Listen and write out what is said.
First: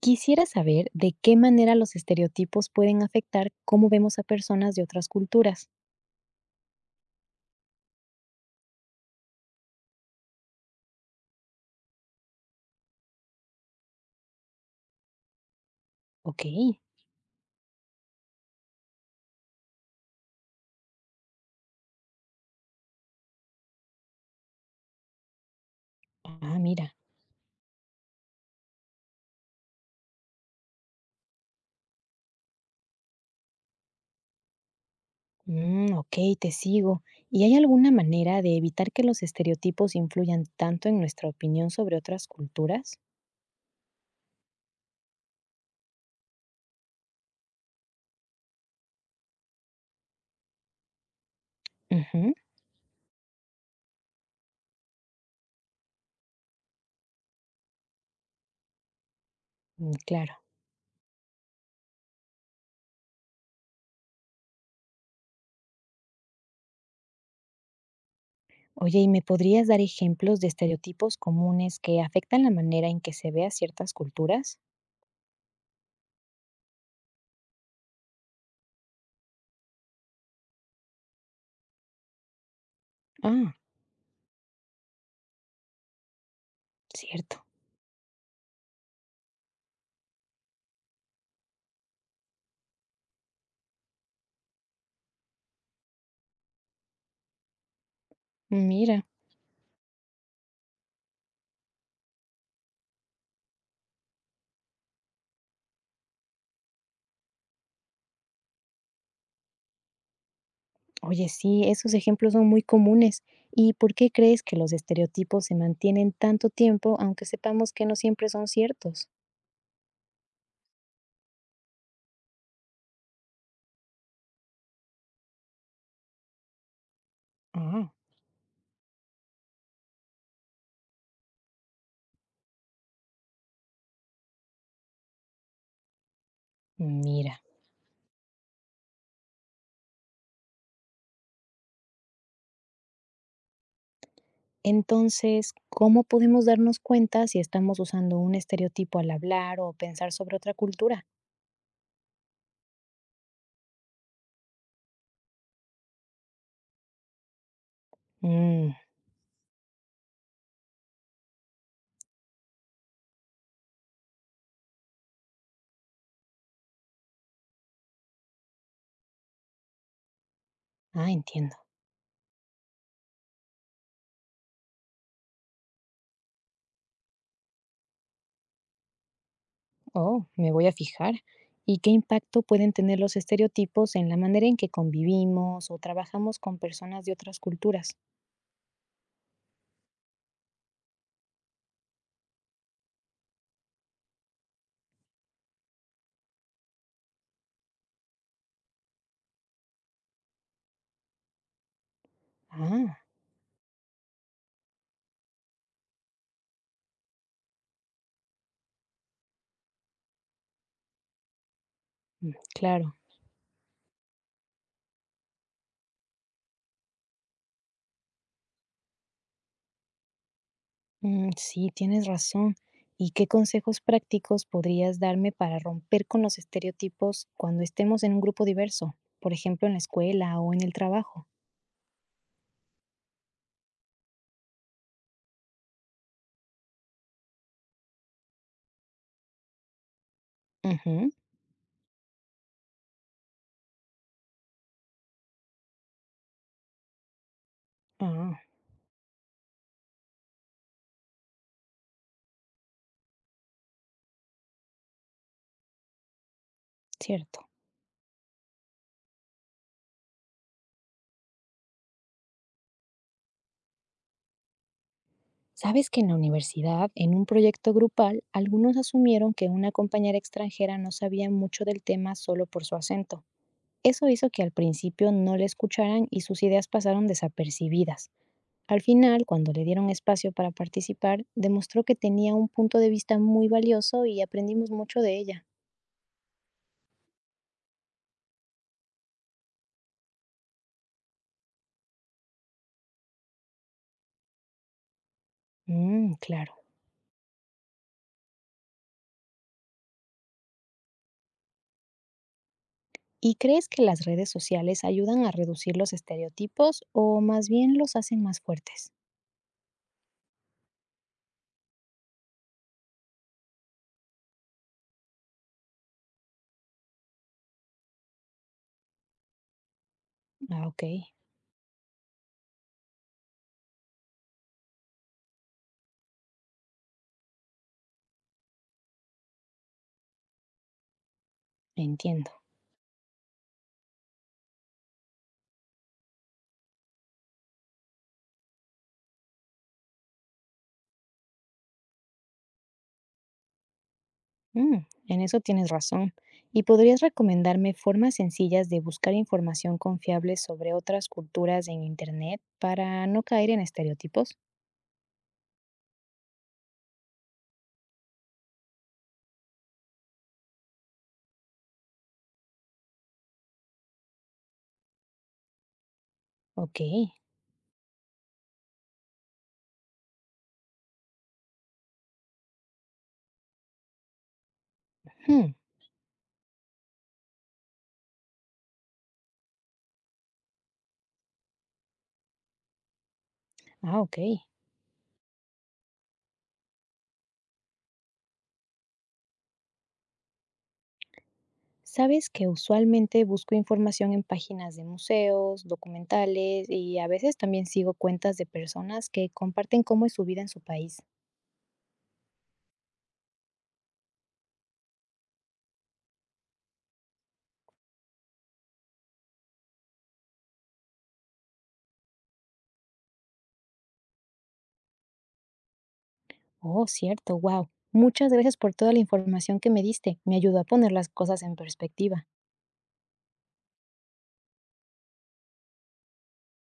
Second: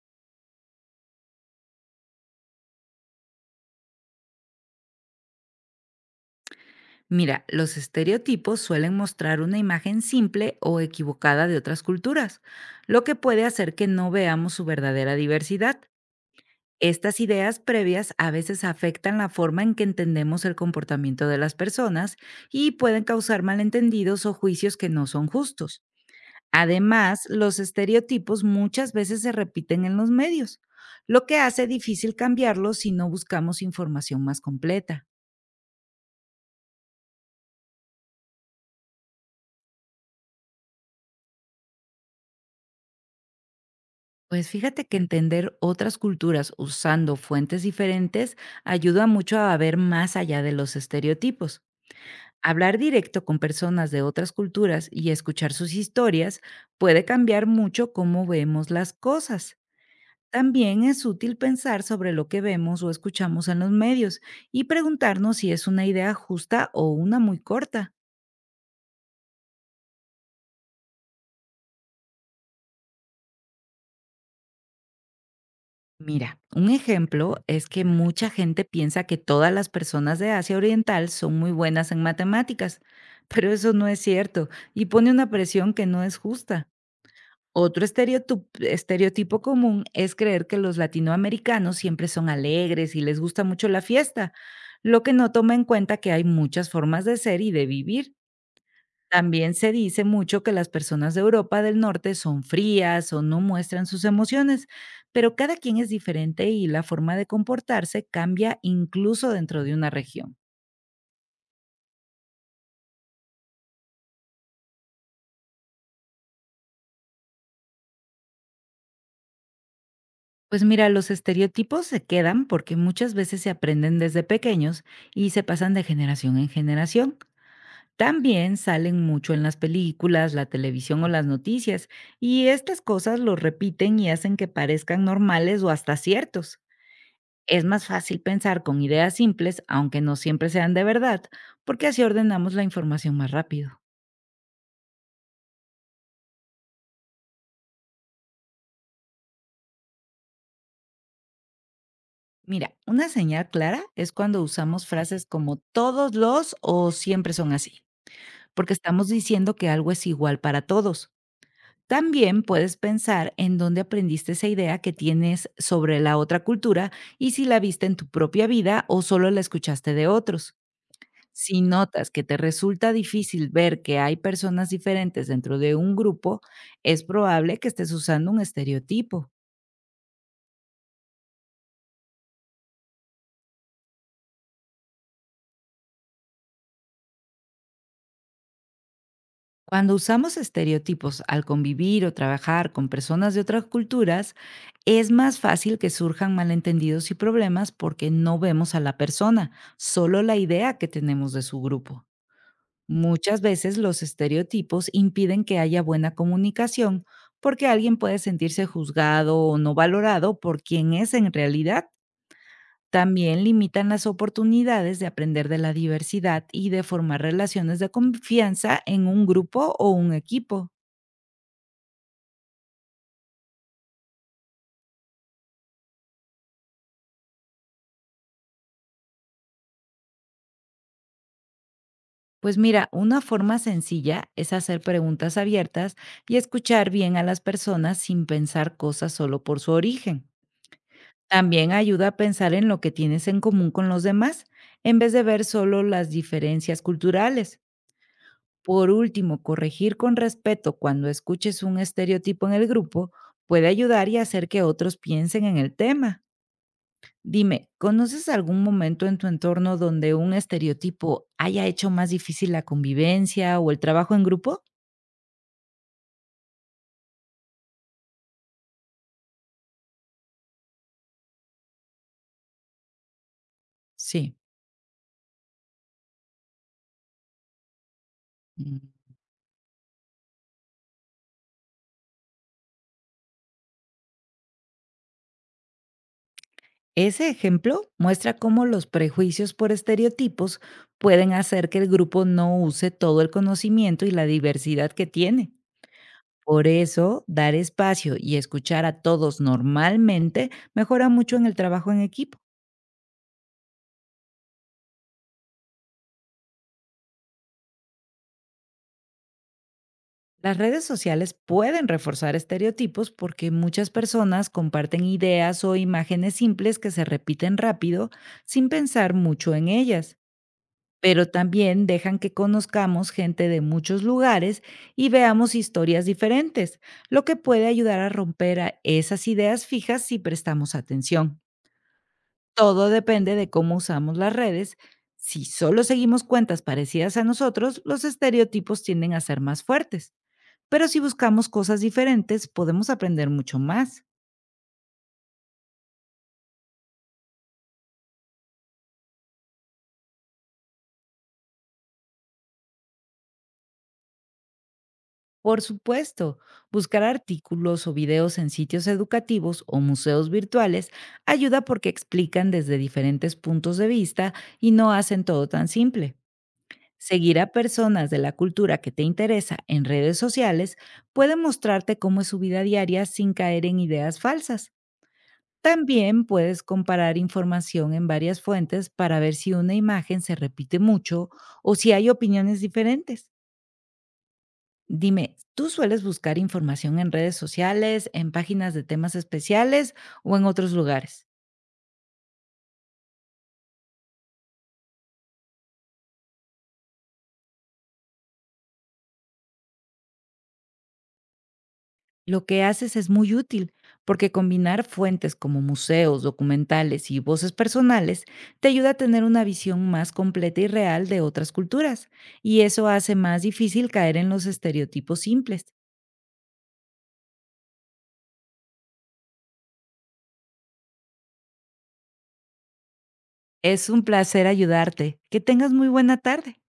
Quisiera saber de qué manera los estereotipos pueden afectar cómo vemos a personas de otras culturas. Mira, los estereotipos suelen mostrar una imagen simple o equivocada de otras culturas, lo que puede hacer que no veamos su verdadera diversidad. Ok. Estas ideas previas a veces afectan la forma en que entendemos el comportamiento de las personas y pueden causar malentendidos o juicios que no son justos. Ah, mira. Además, los estereotipos muchas veces se repiten en los medios, lo que hace difícil cambiarlos si no buscamos información más completa. Mm, ok, te sigo. ¿Y hay alguna manera de evitar que los estereotipos influyan tanto en nuestra opinión sobre otras culturas? Pues fíjate que entender otras culturas usando fuentes diferentes ayuda mucho a ver más allá de los estereotipos. Ujú. Hablar directo con personas de otras culturas y escuchar sus historias puede cambiar mucho cómo vemos las cosas. Mm, claro. También es útil pensar sobre lo que vemos o escuchamos en los medios y preguntarnos si es una idea justa o una muy corta. Oye, ¿y me podrías dar ejemplos de estereotipos comunes que afectan la manera en que se ve a ciertas culturas? Mira, un ejemplo es que mucha gente piensa que todas las personas de Asia Oriental son muy buenas en matemáticas, pero Ah, eso no es cierto y pone una presión que no es justa. cierto. Otro estereotipo común es creer que los latinoamericanos siempre son alegres y les gusta mucho la fiesta, lo que no toma en cuenta que hay muchas formas de ser y de vivir. Mira. También se dice mucho que las personas de Europa del Norte son frías o no muestran sus emociones, pero cada quien es diferente y la forma de comportarse cambia incluso dentro de una región. Oye, sí, esos ejemplos son muy comunes. ¿Y por qué crees que los estereotipos se mantienen tanto tiempo, aunque sepamos que no siempre son ciertos? Pues mira, los estereotipos se quedan porque muchas veces se aprenden desde pequeños y se pasan de generación en generación. Ah. También salen mucho en las películas, la televisión o las noticias, y estas cosas los repiten y hacen que parezcan normales o hasta ciertos. Mira, Es más fácil pensar con ideas simples, aunque no siempre sean de verdad, porque así ordenamos la información más rápido. entonces, ¿cómo podemos darnos cuenta si estamos usando un estereotipo al hablar o pensar sobre otra cultura? Mira, una señal clara es cuando usamos frases como todos los o siempre son así, porque Mm. estamos diciendo que algo es igual para todos. También puedes pensar en dónde aprendiste esa idea que tienes sobre la otra cultura y si la viste en tu propia vida o solo la escuchaste de otros. Ah, entiendo. Si notas que te resulta difícil ver que hay personas diferentes dentro de un grupo, es probable que estés usando un estereotipo. Oh, me voy a fijar. ¿Y qué impacto pueden tener los estereotipos en la manera en que convivimos o trabajamos con personas de otras culturas? Cuando usamos estereotipos al convivir o trabajar con personas de otras culturas, es más fácil que surjan malentendidos y problemas porque no vemos a la persona, solo la idea que tenemos de su grupo. Ah. Muchas veces los estereotipos impiden que haya buena comunicación porque alguien puede sentirse juzgado o no valorado por quien es en realidad. Mm, claro. También limitan las oportunidades de aprender de la diversidad y de formar relaciones de confianza en un grupo o un equipo. Mm, sí, tienes razón. ¿Y qué consejos prácticos podrías darme para romper con los estereotipos cuando estemos en un grupo diverso? Por ejemplo, en la escuela o en el trabajo. Pues mira, una forma sencilla es hacer preguntas abiertas y escuchar bien a las personas sin pensar cosas solo por su origen. Ujú. También ayuda a pensar en lo que tienes en común con los demás, en vez de ver solo las diferencias culturales. Ah, Por último, corregir con respeto cuando escuches un estereotipo en el grupo puede ayudar y hacer que otros piensen en el tema. cierto. Dime, ¿conoces algún momento en tu entorno donde un estereotipo haya hecho más difícil la convivencia o el trabajo en grupo? Sabes que en la universidad, en un proyecto grupal, algunos asumieron que una compañera extranjera no sabía mucho del tema solo por su acento. Eso hizo Sí. que al principio no la escucharan y sus ideas pasaron desapercibidas. Al Mm. final, cuando le dieron espacio para participar, demostró que tenía un punto de vista muy valioso y aprendimos mucho de ella. Ese ejemplo muestra cómo los prejuicios por estereotipos pueden hacer que el grupo no use todo el conocimiento y la diversidad que tiene. Mm, claro. Por eso, dar espacio y escuchar a todos normalmente mejora mucho en el trabajo en equipo. ¿Y crees que las redes sociales ayudan a reducir los estereotipos o más bien los hacen más fuertes? Las redes sociales pueden reforzar estereotipos porque muchas personas comparten ideas o imágenes simples que se repiten rápido sin pensar mucho en ellas, Ah, ok, pero también dejan que conozcamos gente de muchos lugares y veamos historias diferentes, lo que puede ayudar a romper a esas ideas fijas si prestamos atención. entiendo. Todo depende de cómo usamos las redes. Si solo seguimos cuentas parecidas a nosotros, los estereotipos tienden a ser más fuertes. Pero si buscamos cosas diferentes, podemos aprender mucho más. Mm, en eso tienes razón. ¿Y podrías recomendarme formas sencillas de buscar información confiable sobre otras culturas en Internet para no caer en estereotipos? Por supuesto, buscar artículos o videos en sitios educativos o museos virtuales ayuda porque explican desde diferentes puntos de vista y no hacen todo tan simple. Ok. Seguir a personas de la cultura que te interesa en redes sociales puede mostrarte cómo es su vida diaria sin caer en ideas falsas. Hmm. También puedes comparar información en varias fuentes para ver si una imagen se repite mucho o si hay opiniones diferentes. Ah, ok. Dime, ¿tú sueles buscar información en redes sociales, en páginas de temas especiales o en otros lugares? Sabes que usualmente busco información en páginas de museos, documentales y a veces también sigo cuentas de personas que comparten cómo es su vida en su país. Lo que haces es muy útil, porque combinar fuentes como museos, documentales y voces personales te ayuda a tener una visión más completa y real de otras culturas, y eso hace más difícil caer en los estereotipos simples. Oh, cierto, wow. Muchas gracias por toda la información que me diste. Me ayudó a poner las cosas en perspectiva. Es un placer ayudarte. Que tengas muy buena tarde.